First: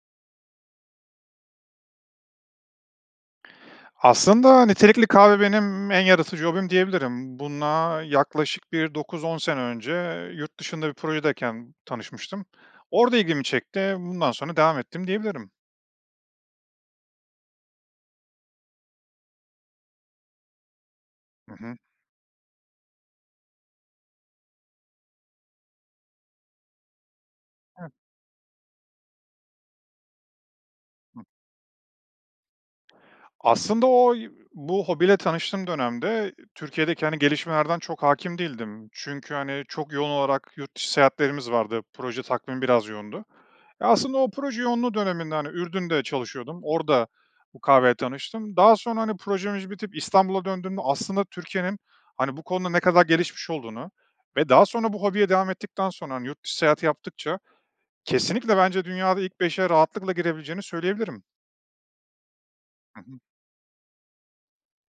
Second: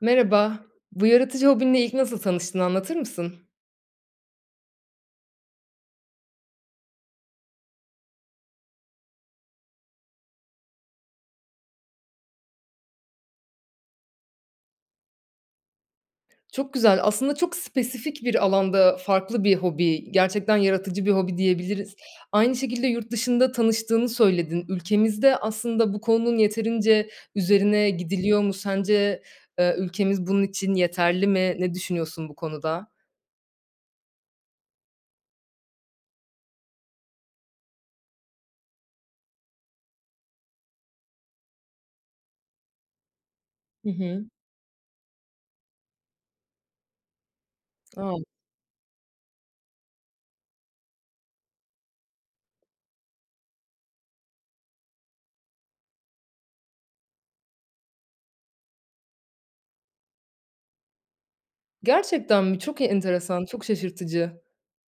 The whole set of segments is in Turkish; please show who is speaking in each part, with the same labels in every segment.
Speaker 1: Merhaba, bu yaratıcı hobinle ilk nasıl tanıştın, anlatır mısın?
Speaker 2: Aslında nitelikli kahve benim en yaratıcı hobim diyebilirim. Buna yaklaşık bir 9-10 sene önce yurt dışında bir projedeyken tanışmıştım. Orada ilgimi çekti, bundan sonra devam ettim diyebilirim.
Speaker 1: Çok güzel. Aslında çok spesifik bir alanda farklı bir hobi, gerçekten yaratıcı bir hobi
Speaker 2: Hı hı.
Speaker 1: diyebiliriz. Aynı şekilde yurt dışında tanıştığını söyledin. Ülkemizde aslında bu konunun yeterince üzerine
Speaker 2: Evet.
Speaker 1: gidiliyor mu sence, eee, ülkemiz bunun için
Speaker 2: Hı.
Speaker 1: yeterli mi? Ne düşünüyorsun bu konuda?
Speaker 2: Aslında oy bu hobiyle tanıştığım dönemde Türkiye'deki, hani, gelişmelerden çok hâkim değildim. Çünkü, hani, çok yoğun olarak yurt dışı seyahatlerimiz vardı. Proje takvimi biraz yoğundu. Eee,
Speaker 1: Hı
Speaker 2: aslında
Speaker 1: hı.
Speaker 2: o proje yoğunluğu döneminde, hani, Ürdün'de çalışıyordum, orada bu kahveyle
Speaker 1: Anladım.
Speaker 2: tanıştım. Daha sonra, hani, projemiz bitip İstanbul'a döndüğümde aslında Türkiye'nin, hani, bu konuda ne kadar gelişmiş olduğunu ve daha sonra bu hobiye devam ettikten sonra, hani, yurt dışı seyahat yaptıkça kesinlikle bence dünyada ilk 5'e rahatlıkla girebileceğini söyleyebilirim.
Speaker 1: Gerçekten mi? Çok
Speaker 2: Hı hı.
Speaker 1: enteresan, çok şaşırtıcı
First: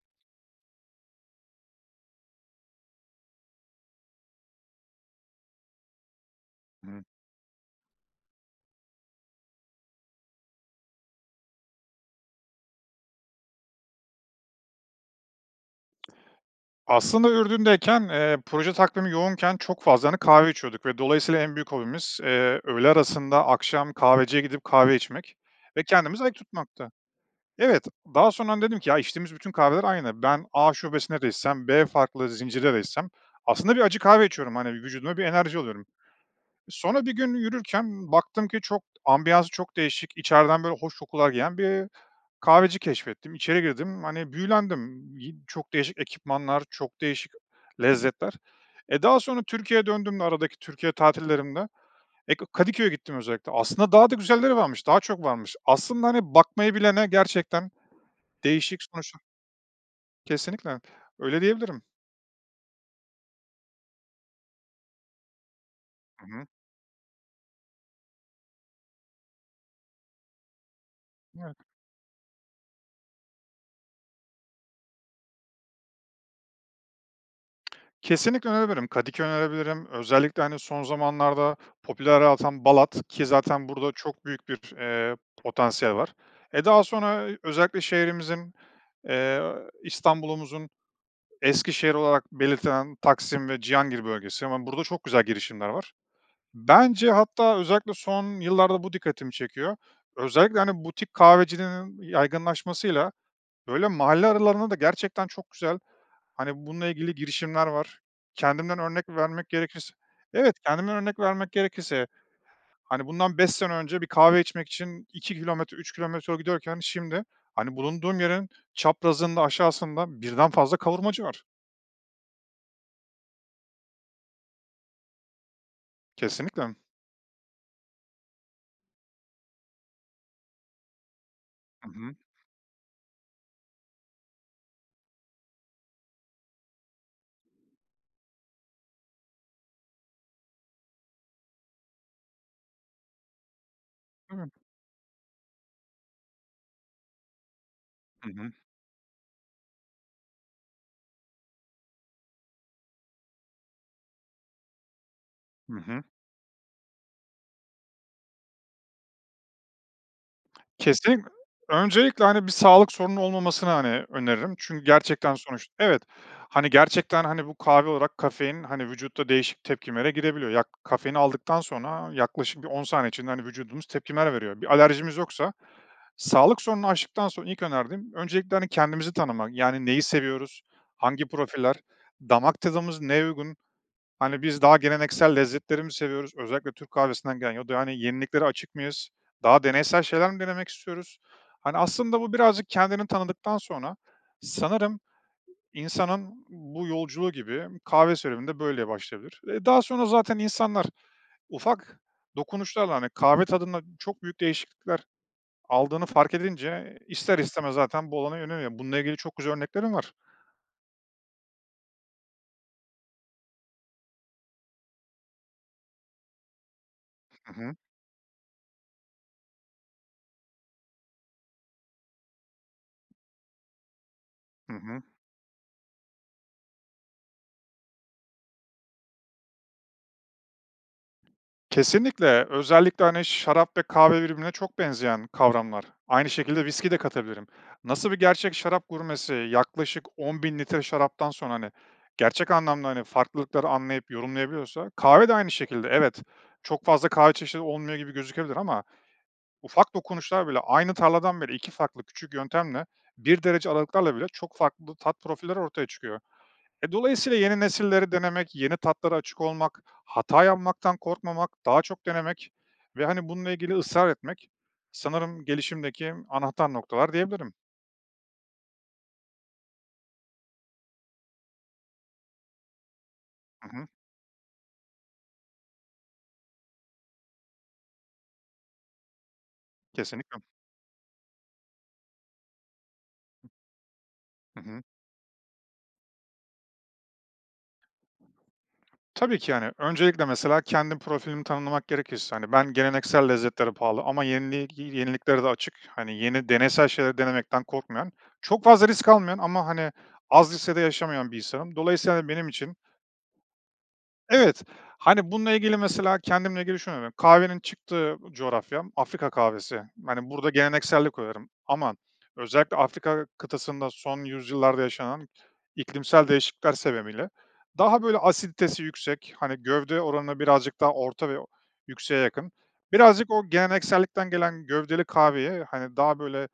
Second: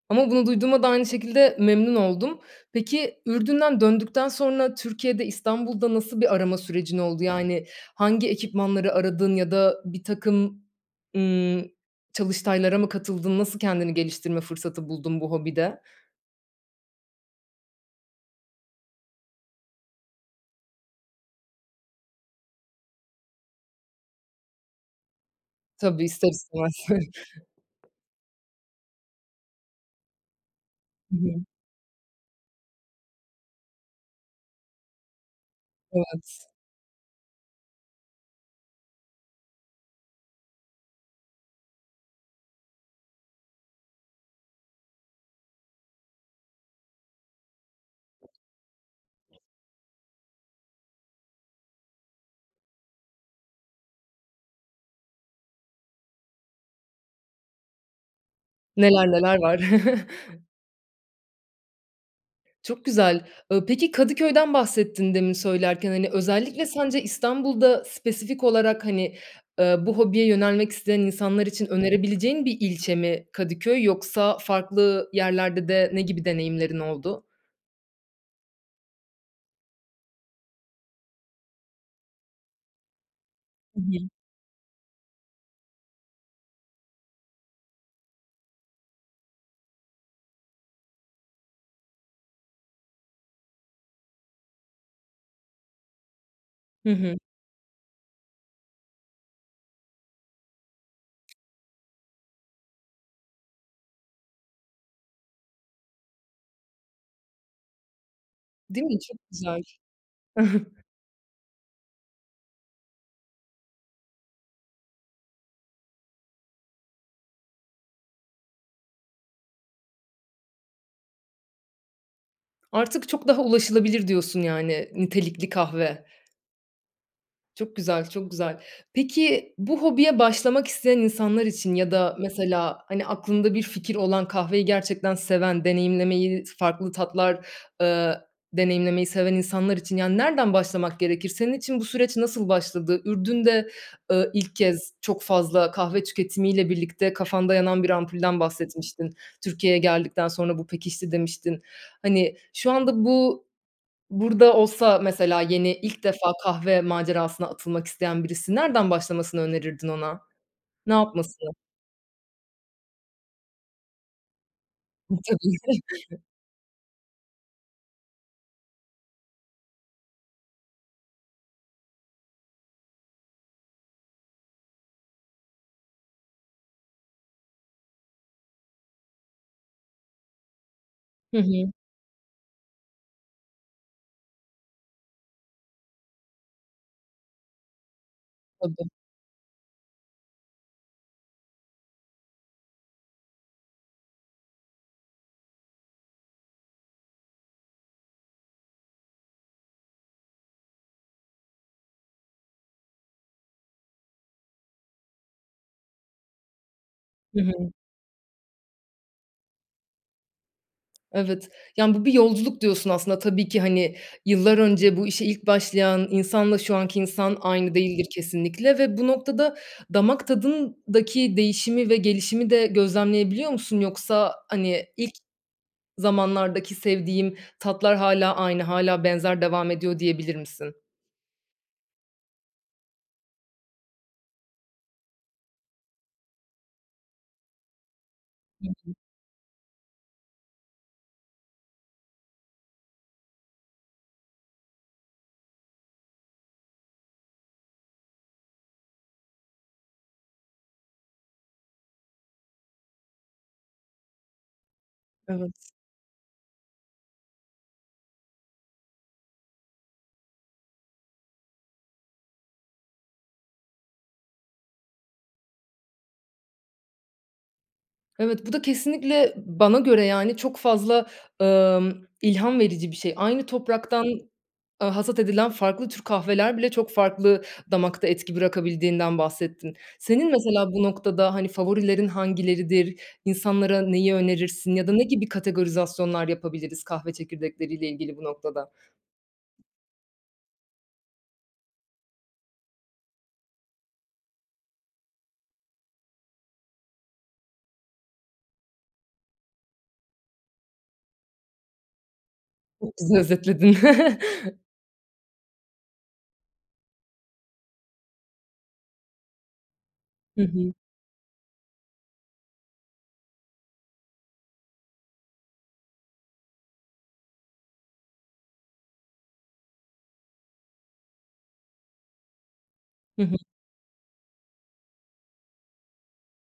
Speaker 1: ama bunu duyduğuma da aynı şekilde memnun oldum. Peki, Ürdün'den döndükten sonra Türkiye'de, İstanbul'da nasıl bir arama sürecin
Speaker 2: Hı.
Speaker 1: oldu? Yani, hangi ekipmanları aradın ya da birtakım, ımm, çalıştaylara mı katıldın? Nasıl kendini geliştirme fırsatı buldun bu hobide?
Speaker 2: Aslında, Ürdün'deyken, eee, proje takvimi yoğunken çok fazla, hani, kahve içiyorduk ve dolayısıyla en büyük hobimiz, eee, öğle arasında, akşam kahveciye gidip kahve içmek ve
Speaker 1: Tabii,
Speaker 2: kendimizi
Speaker 1: ister
Speaker 2: ayık
Speaker 1: istemez.
Speaker 2: tutmaktı. Evet, daha sonra, hani, dedim ki, ya, içtiğimiz bütün kahveler aynı, ben A
Speaker 1: Hı
Speaker 2: şubesinde de
Speaker 1: hı.
Speaker 2: içsem B farklı zincire de gitsem aslında bir acı kahve içiyorum, hani, vücuduma bir enerji alıyorum.
Speaker 1: Evet.
Speaker 2: Sonra, bir gün yürürken baktım ki çok, ambiyansı çok değişik, içeriden, böyle, hoş kokular gelen bir kahveci keşfettim, içeri girdim, hani, büyülendim, yi çok değişik ekipmanlar, çok değişik lezzetler. E, daha sonra Türkiye'ye döndüğüm, aradaki Türkiye tatillerimde, eee, K Kadıköy'e gittim özellikle, aslında daha da güzelleri varmış, daha çok varmış. Aslında, hani, bakmayı bilene gerçekten değişik
Speaker 1: Neler
Speaker 2: sonuçla
Speaker 1: neler var.
Speaker 2: Kesinlikle, öyle diyebilirim.
Speaker 1: Çok güzel. Iıı, peki, Kadıköy'den bahsettin demin söylerken, hani,
Speaker 2: Hı hı.
Speaker 1: özellikle sence İstanbul'da spesifik olarak, hani, eee, bu hobiye yönelmek isteyen insanlar
Speaker 2: Evet.
Speaker 1: için önerebileceğin bir ilçe mi Kadıköy yoksa farklı yerlerde de ne gibi deneyimlerin oldu?
Speaker 2: Kesinlikle önerebilirim. Kadıköy önerebilirim, özellikle, hani, son zamanlarda popülerliği artan Balat ki zaten
Speaker 1: Hı
Speaker 2: burada
Speaker 1: hı.
Speaker 2: çok büyük bir, eee, potansiyel var. Eee, daha sonra özellikle şehrimizin, eee, İstanbul'umuzun eski şehri olarak belirtilen Taksim ve Cihangir bölgesi, hemen burada çok güzel girişimler var.
Speaker 1: Hı
Speaker 2: Bence,
Speaker 1: hı.
Speaker 2: hatta, özellikle son yıllarda bu dikkatimi çekiyor, özellikle, hani, butik kahvecilerin yaygınlaşmasıyla böyle mahalle aralarında da gerçekten çok güzel, hani, bununla ilgili girişimler var. Kendimden
Speaker 1: Değil mi?
Speaker 2: örnek
Speaker 1: Çok
Speaker 2: vermek
Speaker 1: güzel.
Speaker 2: gerekirse, evet, kendimden örnek vermek gerekirse, hani, bundan 5 sene önce bir kahve içmek için 2 kilometre, 3 kilometre yol gidiyorken şimdi, hani, bulunduğum yerin çaprazında, aşağısında 1'den fazla kavurmacı var.
Speaker 1: "Artık çok daha ulaşılabilir." diyorsun, yani, nitelikli kahve.
Speaker 2: Kesinlikle.
Speaker 1: Çok güzel, çok güzel. Peki, bu hobiye başlamak isteyen insanlar için
Speaker 2: Hı
Speaker 1: ya
Speaker 2: hı.
Speaker 1: da mesela, hani, aklında bir fikir olan, kahveyi gerçekten seven, deneyimlemeyi, farklı tatlar, eee, deneyimlemeyi seven insanlar için, yani, nereden başlamak gerekir? Senin için bu süreç nasıl başladı? Ürdün'de, eee,
Speaker 2: Evet.
Speaker 1: ilk kez çok fazla kahve tüketimiyle birlikte kafanda yanan bir
Speaker 2: Hı
Speaker 1: ampulden
Speaker 2: hı.
Speaker 1: bahsetmiştin. "Türkiye'ye geldikten sonra bu pekişti." demiştin. Hani, şu anda bu, burada olsa mesela yeni,
Speaker 2: Hı hı.
Speaker 1: ilk defa kahve macerasına atılmak isteyen birisi nereden başlamasını önerirdin ona? Ne
Speaker 2: Kesinlik
Speaker 1: yapması?
Speaker 2: Öncelikle, hani, bir sağlık sorunun olmamasını, hani, öneririm çünkü
Speaker 1: Iıı,
Speaker 2: gerçekten
Speaker 1: tabii.
Speaker 2: sonuç evet, hani, gerçekten, hani, bu kahve olarak kafein, hani, vücutta değişik tepkimelere girebiliyor. Ya, ka kafeini aldıktan sonra yaklaşık bir 10 saniye içinde, hani, vücudumuz tepkimeler veriyor. Bir alerjimiz yoksa sağlık sorununu aştıktan sonra ilk önerdiğim öncelikle, hani, kendimizi tanımak, yani, neyi seviyoruz, hangi
Speaker 1: Hı hı.
Speaker 2: profiller? Damak tadımız neye uygun? Hani, biz daha geleneksel lezzetleri mi seviyoruz özellikle Türk kahvesinden gelen ya da yeniliklere açık
Speaker 1: Tabii.
Speaker 2: mıyız? Daha deneysel şeyler mi denemek istiyoruz? Hani, aslında, bu birazcık kendini tanıdıktan sonra, sanırım, insanın bu yolculuğu gibi kahve serüveni de böyle başlayabilir. Eee, daha sonra zaten insanlar ufak dokunuşlarla, hani, kahve tadında çok büyük değişiklikler aldığını fark edince ister
Speaker 1: Hı hı.
Speaker 2: istemez zaten bu alana yöneliyor, bununla ilgili çok güzel örneklerim var.
Speaker 1: Evet. Yani, bu bir yolculuk diyorsun aslında tabii ki, hani, yıllar önce bu işe ilk başlayan insanla şu anki insan
Speaker 2: I
Speaker 1: aynı
Speaker 2: hı.
Speaker 1: değildir kesinlikle ve bu noktada damak tadındaki değişimi ve gelişimi de gözlemleyebiliyor musun yoksa,
Speaker 2: Hı
Speaker 1: hani,
Speaker 2: hı.
Speaker 1: "İlk zamanlardaki sevdiğim tatlar hâlâ aynı, hâlâ benzer devam ediyor." diyebilir misin?
Speaker 2: Kesinlikle. Özellikle, hani, şarap ve kahve birbirine çok benzeyen kavramlar. Aynı şekilde viskiyi de katabilirim. Nasıl bir gerçek
Speaker 1: Hı
Speaker 2: şarap
Speaker 1: hı.
Speaker 2: gurmesi yaklaşık 10.000 litre şaraptan sonra, hani, gerçek anlamda, hani, farklılıkları anlayıp yorumlayabiliyorsa, kahve de aynı şekilde. Evet, çok fazla kahve çeşidi olmuyor gibi gözükebilir ama ufak dokunuşlar bile Aynı tarladan bile 2 farklı küçük yöntemle, 1 derece aralıklarla bile çok farklı tat profilleri
Speaker 1: Evet.
Speaker 2: ortaya çıkıyor. E, dolayısıyla yeni nesilleri denemek, yeni tatlara açık olmak, hata yapmaktan korkmamak, daha çok denemek ve, hani, bununla ilgili ısrar etmek sanırım gelişimdeki anahtar noktalar diyebilirim.
Speaker 1: Evet. Bu da kesinlikle bana göre, yani, çok fazla, ımm, ilham verici bir şey. Aynı
Speaker 2: Hı hı.
Speaker 1: topraktan, aaa, hasat edilen farklı tür kahveler bile çok farklı damakta etki bırakabildiğinden bahsettin. Senin
Speaker 2: Kesinlikle.
Speaker 1: mesela bu noktada, hani, favorilerin hangileridir, insanlara neyi
Speaker 2: Hı
Speaker 1: önerirsin
Speaker 2: hı.
Speaker 1: ya da ne gibi kategorizasyonlar yapabiliriz kahve çekirdekleriyle ilgili bu noktada?
Speaker 2: Tabii ki, yani, öncelikle mesela kendim profilimi tanımlamak gerekirse, hani, ben geleneksel lezzetlere pahalı ama yenili gi yeniliklere de açık, hani, yeni, deneysel şeyleri denemekten korkmayan, çok fazla risk almayan ama, hani, az riskle de yaşamayan bir insanım. Dolayısıyla, hani, benim için
Speaker 1: Çok güzel özetledin.
Speaker 2: Evet. Hani, bununla ilgili mesela kendimle ilgili şunu [unintelligible] Kahvenin çıktığı coğrafyam Afrika kahvesi. Hani,
Speaker 1: Hı
Speaker 2: burada
Speaker 1: hı.
Speaker 2: gelenekseli koyarım ama özellikle Afrika kıtasında son yüzyıllarda yaşanan iklimsel değişiklikler sebebiyle daha, böyle, asiditesi yüksek, hani, gövde oranına birazcık daha orta ve o yükseğe yakın,
Speaker 1: Hı
Speaker 2: birazcık
Speaker 1: hı.
Speaker 2: o geleneksellikten gelen gövdeli kahveye, hani, daha, böyle,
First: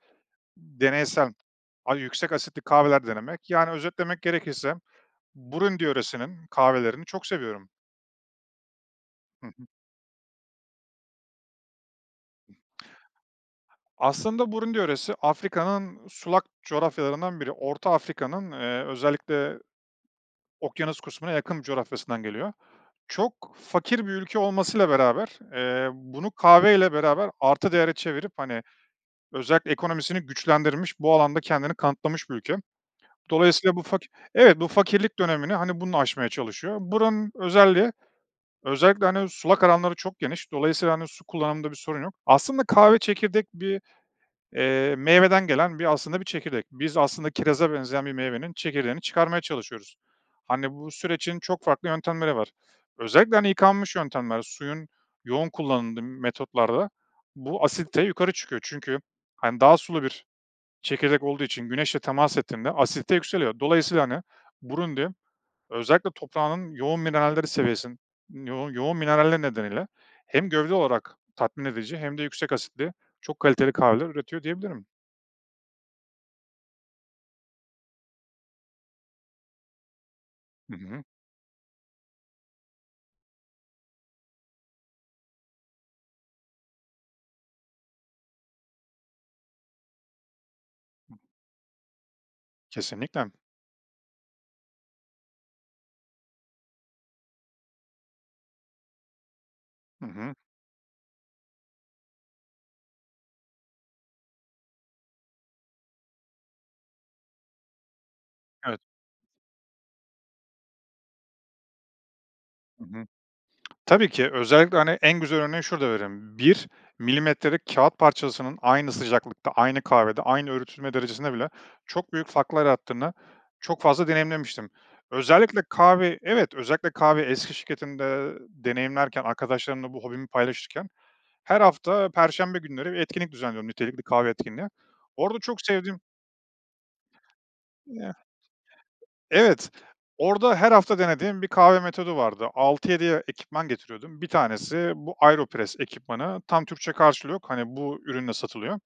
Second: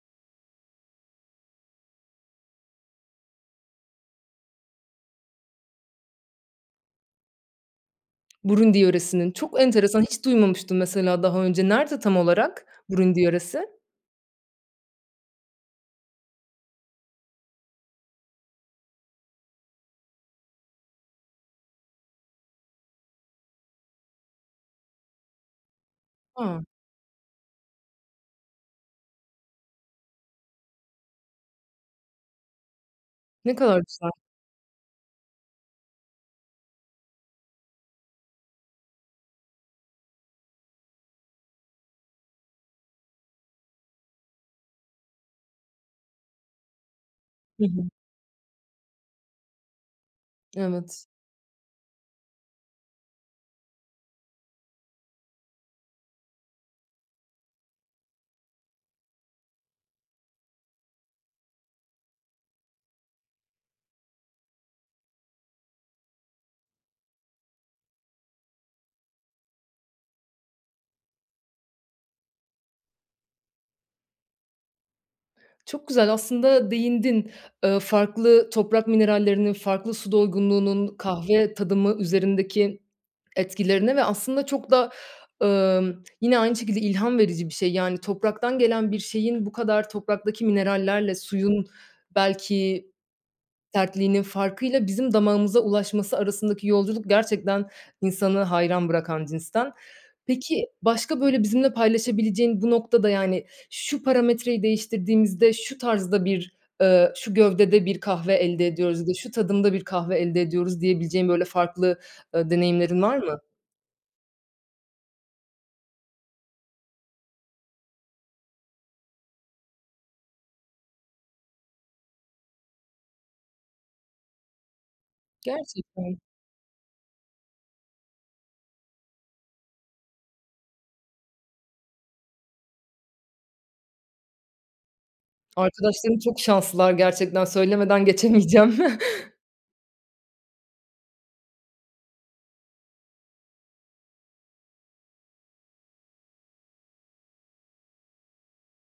Speaker 2: deneysel a yüksek asitli kahveler denemek, yani, özetlemek gerekirse, Burundi yöresinin kahvelerini çok seviyorum.
Speaker 1: Burundi yöresinin.
Speaker 2: Hı
Speaker 1: Çok
Speaker 2: hı.
Speaker 1: enteresan, hiç duymamıştım mesela daha önce. Nerede tam olarak Burundi yöresi?
Speaker 2: Aslında Burundi yöresi Afrika'nın sulak coğrafyalarından biri. Orta Afrika'nın, eee, özellikle okyanus kısmına yakın bir coğrafyasından geliyor. Çok fakir bir ülke olmasıyla beraber, eee, bunu
Speaker 1: A.
Speaker 2: kahve ile beraber artı değere çevirip, hani, özellikle ekonomisini güçlendirilmiş, bu alanda kendini kanıtlamış bir ülke.
Speaker 1: Ne
Speaker 2: Dolayısıyla,
Speaker 1: kadar
Speaker 2: bu faki
Speaker 1: güzel.
Speaker 2: evet, bu fakirlik dönemini, hani, bununla aşmaya çalışıyor. Buranın özelliği, özellikle, hani, sulak alanları çok geniş, dolayısıyla, hani, su kullanımında bir sorun yok. Aslında kahve çekirdek, bir, iii, meyveden gelen, bir, aslında, bir çekirdek. Biz aslında
Speaker 1: Hı
Speaker 2: kiraza
Speaker 1: hı.
Speaker 2: benzeyen bir meyvenin çekirdeğini çıkarmaya çalışıyoruz. Hani, bu
Speaker 1: Evet.
Speaker 2: sürecin çok farklı yöntemleri var. Özellikle, hani, yıkanmış yöntemler, suyun yoğun kullanıldığı metotlarda bu asidite yukarı çıkıyor çünkü, hani, daha sulu bir çekirdek olduğu için güneşle temas ettiğinde asidite yükseliyor, dolayısıyla, hani, Burundi, özellikle toprağının yoğun mineralleri seviyesi yo yoğun mineralleri nedeniyle hem gövde olarak tatmin edici hem de yüksek asitli çok kaliteli kahveler üretiyor diyebilirim.
Speaker 1: Çok güzel, aslında, değindin, eee, farklı toprak minerallerinin, farklı su
Speaker 2: Hı
Speaker 1: doygunluğunun
Speaker 2: hı.
Speaker 1: kahve tadımı üzerindeki etkilerine ve, aslında, çok da, ımm, yine aynı şekilde ilham verici bir şey. Yani, topraktan gelen bir şeyin bu kadar topraktaki minerallerle suyun, belki,
Speaker 2: Kesinlikle.
Speaker 1: sertliğinin farkıyla bizim damağımıza ulaşması arasındaki yolculuk gerçekten insanı hayran bırakan cinsten.
Speaker 2: Hı hı.
Speaker 1: Peki, başka, böyle, bizimle paylaşabileceğin bu noktada, yani, "Şu parametreyi değiştirdiğimizde şu tarzda bir, eee, şu gövdede bir kahve elde
Speaker 2: Evet.
Speaker 1: ediyoruz ya da şu tadımda bir kahve elde ediyoruz." diyebileceğin, böyle, farklı, ııı,
Speaker 2: Hı
Speaker 1: deneyimlerin
Speaker 2: hı.
Speaker 1: var mı?
Speaker 2: Tabii ki özellikle, hani, en güzel örneğini şurada verelim. 1 milimetrelik kâğıt parçasının aynı sıcaklıkta, aynı kahvede, aynı öğütülme derecesinde bile çok büyük farklar yarattığını çok fazla deneyimlemiştim. Özellikle kahve
Speaker 1: Gerçekten?
Speaker 2: Evet. Özellikle kahve eski şirketimde, eee, deneyimlerken, arkadaşlarımla bu hobimi paylaşırken her hafta perşembe günleri bir etkinlik düzenliyordum, nitelikli kahve etkinliği. Orada çok sevdiğim
Speaker 1: Arkadaşların çok şanslılar gerçekten, söylemeden geçemeyeceğim.
Speaker 2: Evet, orada her hafta denediğim bir kahve metodu vardı. 6-7 ya ekipman getiriyordum. 1 tanesi bu AeroPress ekipmanı. Tam Türkçe karşılığı yok, hani, bu ürünle satılıyor.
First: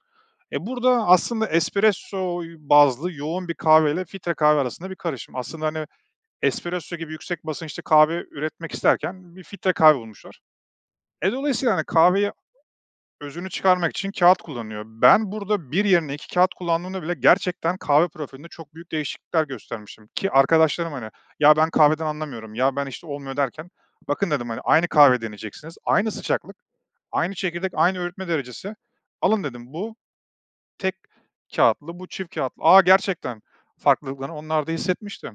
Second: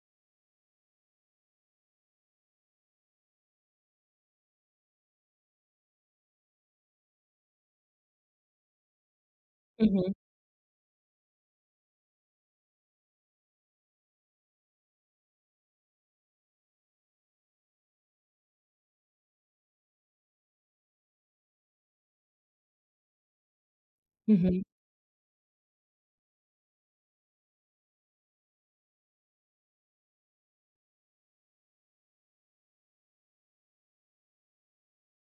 Speaker 2: Eee, burada, aslında, espresso y bazlı yoğun bir kahveyle filtre kahve arasında bir karışım. Aslında, hani, espresso gibi yüksek basınçlı kahve üretmek isterken bir filtre
Speaker 1: Hı
Speaker 2: kahve
Speaker 1: hı.
Speaker 2: bulmuşlar. E, dolayısıyla, hani, kahveyi özünü çıkarmak için kâğıt kullanılıyor. Ben burada 1 yerine 2 kâğıt kullandığımda bile gerçekten kahve profilinde çok büyük değişiklikler göstermiştim ki arkadaşlarım, hani, "Ya, ben kahveden anlamıyorum. Ya, ben, işte, olmuyor." derken, "Bakın."
Speaker 1: Hı
Speaker 2: dedim, hani,
Speaker 1: hı.
Speaker 2: "Aynı kahveyi deneyeceksiniz. Aynı sıcaklık, aynı çekirdek, aynı öğütme derecesi. Alın." dedim, "Bu tek kâğıtlı, bu çift kâğıtlı." "Aaa, gerçekten." Farklılıklarını onlar da hissetmişti.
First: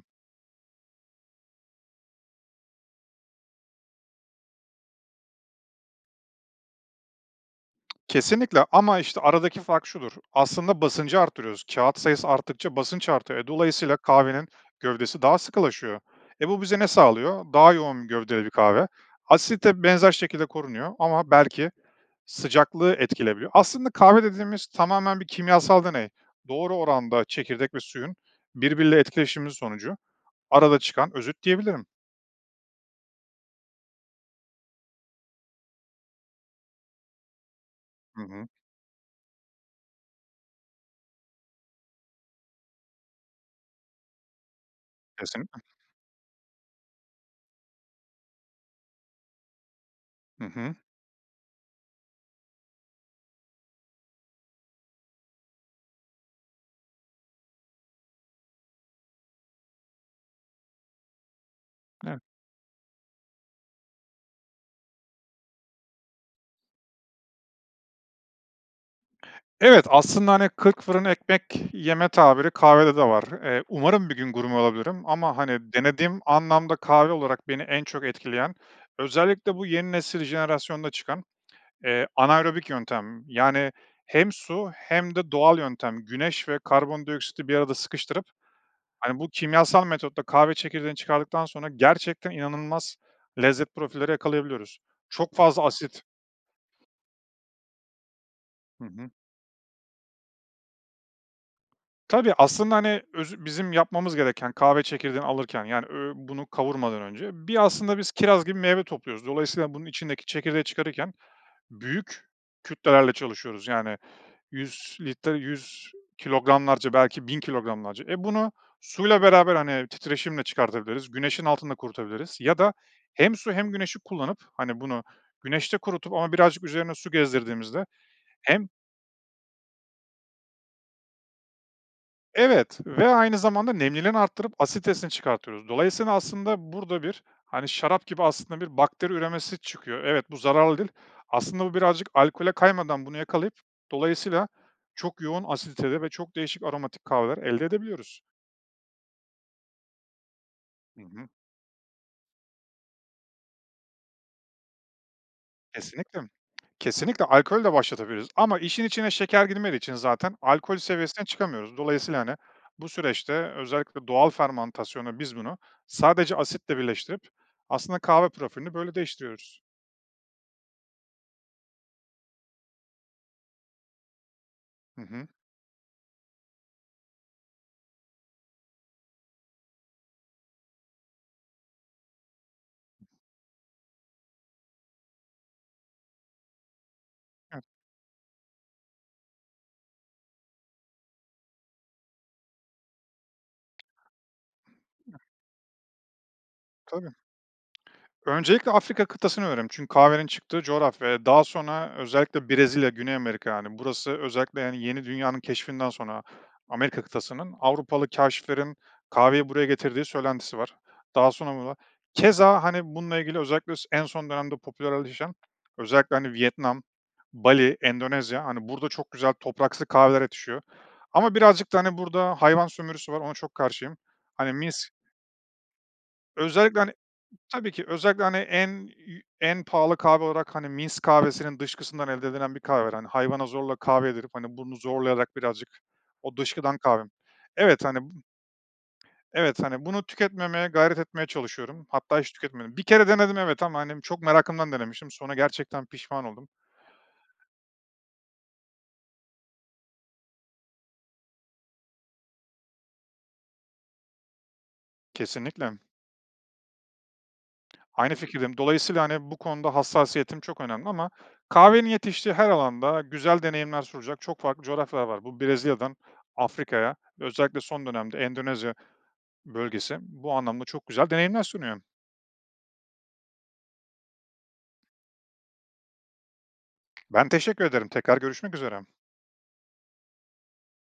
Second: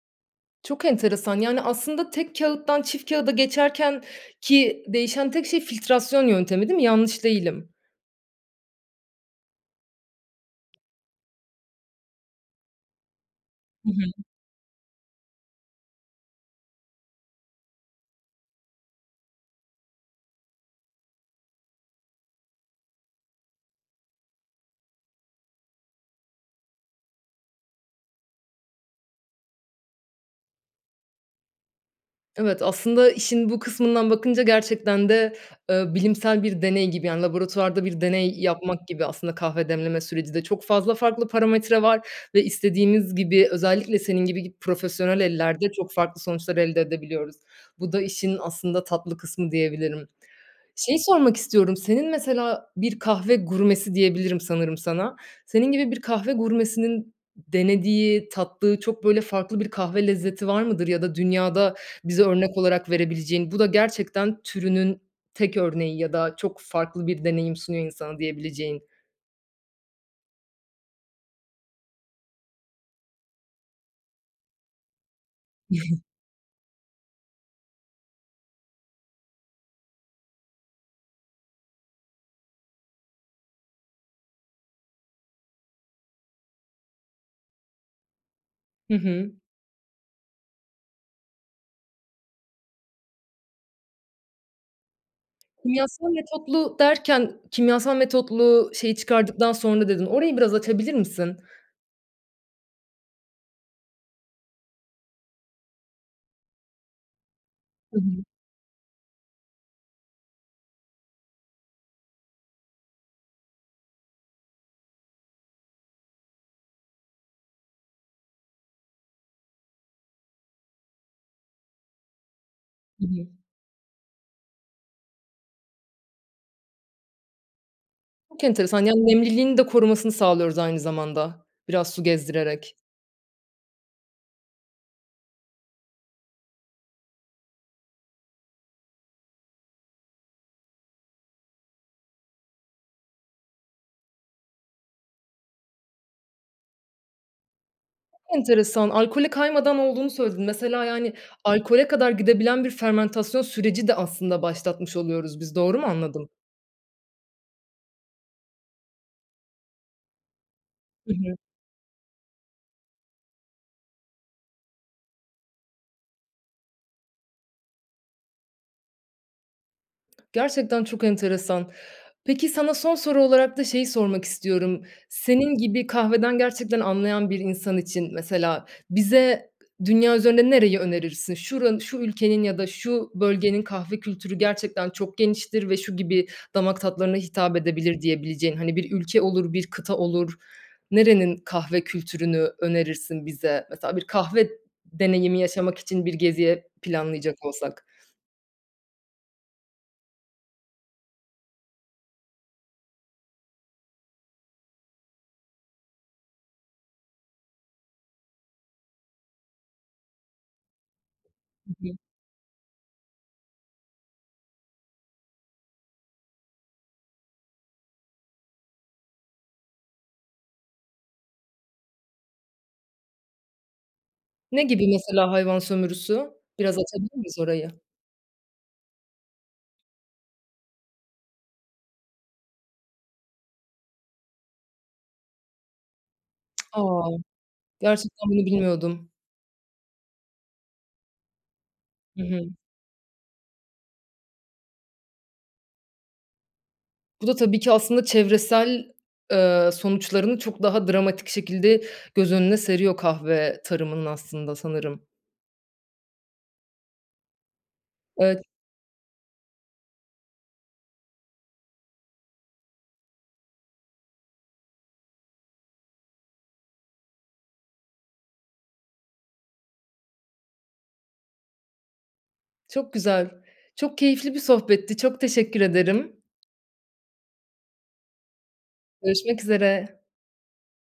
Speaker 1: Çok enteresan, yani, aslında tek kağıttan çift kâğıda geçerkenki değişen tek şey filtrasyon yöntemi değil mi, yanlış değilim.
Speaker 2: Kesinlikle ama, işte, aradaki fark şudur; aslında basıncı arttırıyoruz, kâğıt sayısı arttıkça basınç artıyor. E,
Speaker 1: Hı
Speaker 2: dolayısıyla
Speaker 1: hı.
Speaker 2: kahvenin gövdesi daha sıkılaşıyor. E, bu bize ne sağlıyor? Daha yoğun bir gövdede bir kahve. Asidite benzer şekilde korunuyor ama belki sıcaklığı etkileyebiliyor. Aslında kahve dediğimiz tamamen bir kimyasal deney. Doğru oranda çekirdek ve suyun birbiriyle etkileşimi sonucu arada çıkan özüt diyebilirim.
Speaker 1: Evet, aslında işin bu kısmından bakınca gerçekten de, eee, bilimsel bir deney gibi, yani, laboratuvarda bir
Speaker 2: Hı
Speaker 1: deney
Speaker 2: hı.
Speaker 1: yapmak gibi aslında kahve demleme süreci de. Çok fazla farklı parametre var ve istediğimiz gibi, özellikle senin gibi gi profesyonel
Speaker 2: Kesinlikle.
Speaker 1: ellerde çok farklı sonuçlar elde edebiliyoruz. Bu da işin aslında tatlı kısmı diyebilirim.
Speaker 2: Hı hı.
Speaker 1: Şeyi sormak istiyorum, senin mesela bir kahve gurmesi diyebilirim sanırım sana. Senin gibi bir kahve gurmesinin denediği, tattığı çok böyle farklı bir kahve lezzeti var mıdır ya da dünyada
Speaker 2: Eve
Speaker 1: bize örnek olarak verebileceğin? Bu da gerçekten türünün tek örneği ya da çok farklı bir deneyim sunuyor insana diyebileceğin.
Speaker 2: Evet, aslında hani, kırk fırın ekmek yeme tabiri kahvede de var. Eee, umarım bir gün gurme olabilirim ama hani denediğim anlamda kahve olarak beni en çok etkileyen, özellikle bu yeni nesil, jenerasyonda çıkan, eee, anaerobik yöntem yani hem su hem de doğal yöntem, güneş ve karbondioksiti bir arada sıkıştırıp,
Speaker 1: Hı
Speaker 2: hani, bu
Speaker 1: hı.
Speaker 2: kimyasal metotta kahve çekirdeğini çıkardıktan sonra gerçekten inanılmaz lezzet profilleri yakalayabiliyoruz. Çok fazla asit
Speaker 1: Kimyasal metotlu derken, "kimyasal metotlu
Speaker 2: Hı
Speaker 1: şeyi
Speaker 2: hı.
Speaker 1: çıkardıktan sonra" dedin orayı biraz açabilir misin?
Speaker 2: Tabii, aslında, hani, özü bizim yapmamız gereken kahve çekirdeğini alırken, yani ö bunu kavurmadan önce, bir,
Speaker 1: Hı
Speaker 2: aslında, biz
Speaker 1: hı.
Speaker 2: kiraz gibi meyve topluyoruz. Dolayısıyla bunun içindeki çekirdeği çıkarırken büyük kütlelerle çalışıyoruz yani 100 litre, 100 kilogramlarca belki 1000 kilogramlarca. Eee, bunu suyla beraber, hani, titreşimle çıkartabiliriz, güneşin altında kurutabiliriz ya da
Speaker 1: Hı hı.
Speaker 2: hem su hem güneşi kullanıp, hani bunu güneşte kurutup ama birazcık üzerine su gezdirdiğimizde
Speaker 1: Çok
Speaker 2: hem
Speaker 1: enteresan, yani, nemliliğini de korumasını sağlıyoruz, aynı zamanda, biraz su gezdirerek.
Speaker 2: Evet ve aynı zamanda nemliliğini arttırıp asiditesini çıkartıyoruz. Dolayısıyla, aslında, burada bir, hani, şarap gibi, aslında, bir bakteri üremesi çıkıyor. Evet, bu zararlı değil. Aslında, bu birazcık alkole kaymadan bunu yakalayıp, dolayısıyla çok yoğun asiditede ve çok değişik aromatik kahveler elde edebiliyoruz.
Speaker 1: Enteresan. Alkole kaymadan olduğunu söyledin. Mesela,
Speaker 2: Hı
Speaker 1: yani,
Speaker 2: hı.
Speaker 1: alkole kadar gidebilen bir fermantasyon süreci de aslında başlatmış oluyoruz biz. Doğru mu
Speaker 2: Kesinlikle.
Speaker 1: anladım?
Speaker 2: Kesinlikle, alkolü de başlatabiliriz ama işin içine şeker girmediği için zaten alkol
Speaker 1: Hı
Speaker 2: seviyesine
Speaker 1: hı.
Speaker 2: çıkamıyoruz. Dolayısıyla, hani, bu süreçte özellikle doğal fermantasyonla biz bunu sadece asitle birleştirip aslında kahve profilini böyle değiştiriyoruz.
Speaker 1: Gerçekten çok enteresan. Peki, sana son soru olarak da şeyi sormak istiyorum.
Speaker 2: Hı hı.
Speaker 1: Senin gibi kahveden gerçekten anlayan bir insan için, mesela, bize dünya üzerinde nereyi önerirsin? Şura şu ülkenin ya da şu bölgenin kahve kültürü gerçekten çok geniştir ve şu gibi damak tatlarına hitap
Speaker 2: [unintelligible]
Speaker 1: edebilir diyebileceğin, hani, bir ülke olur, bir kıta olur, nerenin kahve kültürünü önerirsin bize? Mesela, bir kahve deneyimi yaşamak için bir geziye
Speaker 2: Tabii.
Speaker 1: planlayacak olsak.
Speaker 2: Öncelikle, Afrika kıtasını öneririm. Çünkü kahvenin çıktığı coğrafya ve daha sonra özellikle Brezilya, Güney Amerika, yani, burası özellikle, yani, Yeni Dünya'nın keşfinden sonra Amerika kıtasının, Avrupalı kâşiflerin kahveyi buraya getirdiği söylentisi var. Daha sonra burda
Speaker 1: Hı hı.
Speaker 2: keza hani, bununla ilgili özellikle s en son dönemde popülerleşen, özellikle, hani, Vietnam, Bali, Endonezya, hani, burada çok güzel topraksı kahveler yetişiyor ama birazcık da, hani, burada hayvan sömürüsü var, ona çok karşıyım. Hani,
Speaker 1: Ne gibi,
Speaker 2: misk
Speaker 1: mesela, hayvan sömürüsü? Biraz
Speaker 2: Özellikle, hani,
Speaker 1: açabilir miyiz
Speaker 2: tabii
Speaker 1: orayı?
Speaker 2: ki özellikle, hani, en, iii, en pahalı kahve olarak, hani, misk kahvesinin dışkısından elde edilen bir kahve var. Hani, hayvana zorla kahve yedirip, hani, bunu zorlayarak, birazcık o dışkıdan kahve
Speaker 1: A!
Speaker 2: evet, hani, b
Speaker 1: Gerçekten, bunu bilmiyordum.
Speaker 2: evet, hani, bunu tüketmemeye gayret etmeye çalışıyorum, hatta
Speaker 1: Hı
Speaker 2: hiç
Speaker 1: hı.
Speaker 2: tüketmedim. Bir kere denedim, evet, ama, hani, çok merakımdan denemiştim, sonra gerçekten pişman oldum.
Speaker 1: Bu da, tabii ki, aslında çevresel, eee, sonuçlarını çok daha dramatik şekilde göz önüne seriyor, kahve tarımının aslında, sanırım.
Speaker 2: Kesinlikle. Aynı
Speaker 1: Evet.
Speaker 2: fikirdeyim, dolayısıyla, hani, bu konuda hassasiyetim çok önemli ama kahvenin yetiştiği her alanda güzel deneyimler sunacak çok farklı coğrafyalar var. Bu, Brezilya'dan Afrika'ya, özellikle son dönemde Endonezya bölgesi, bu anlamda çok güzel deneyimler sunuyor.
Speaker 1: Çok güzel, çok keyifli bir sohbetti. Çok teşekkür ederim.
Speaker 2: Ben teşekkür ederim, tekrar görüşmek üzere.
Speaker 1: Görüşmek üzere.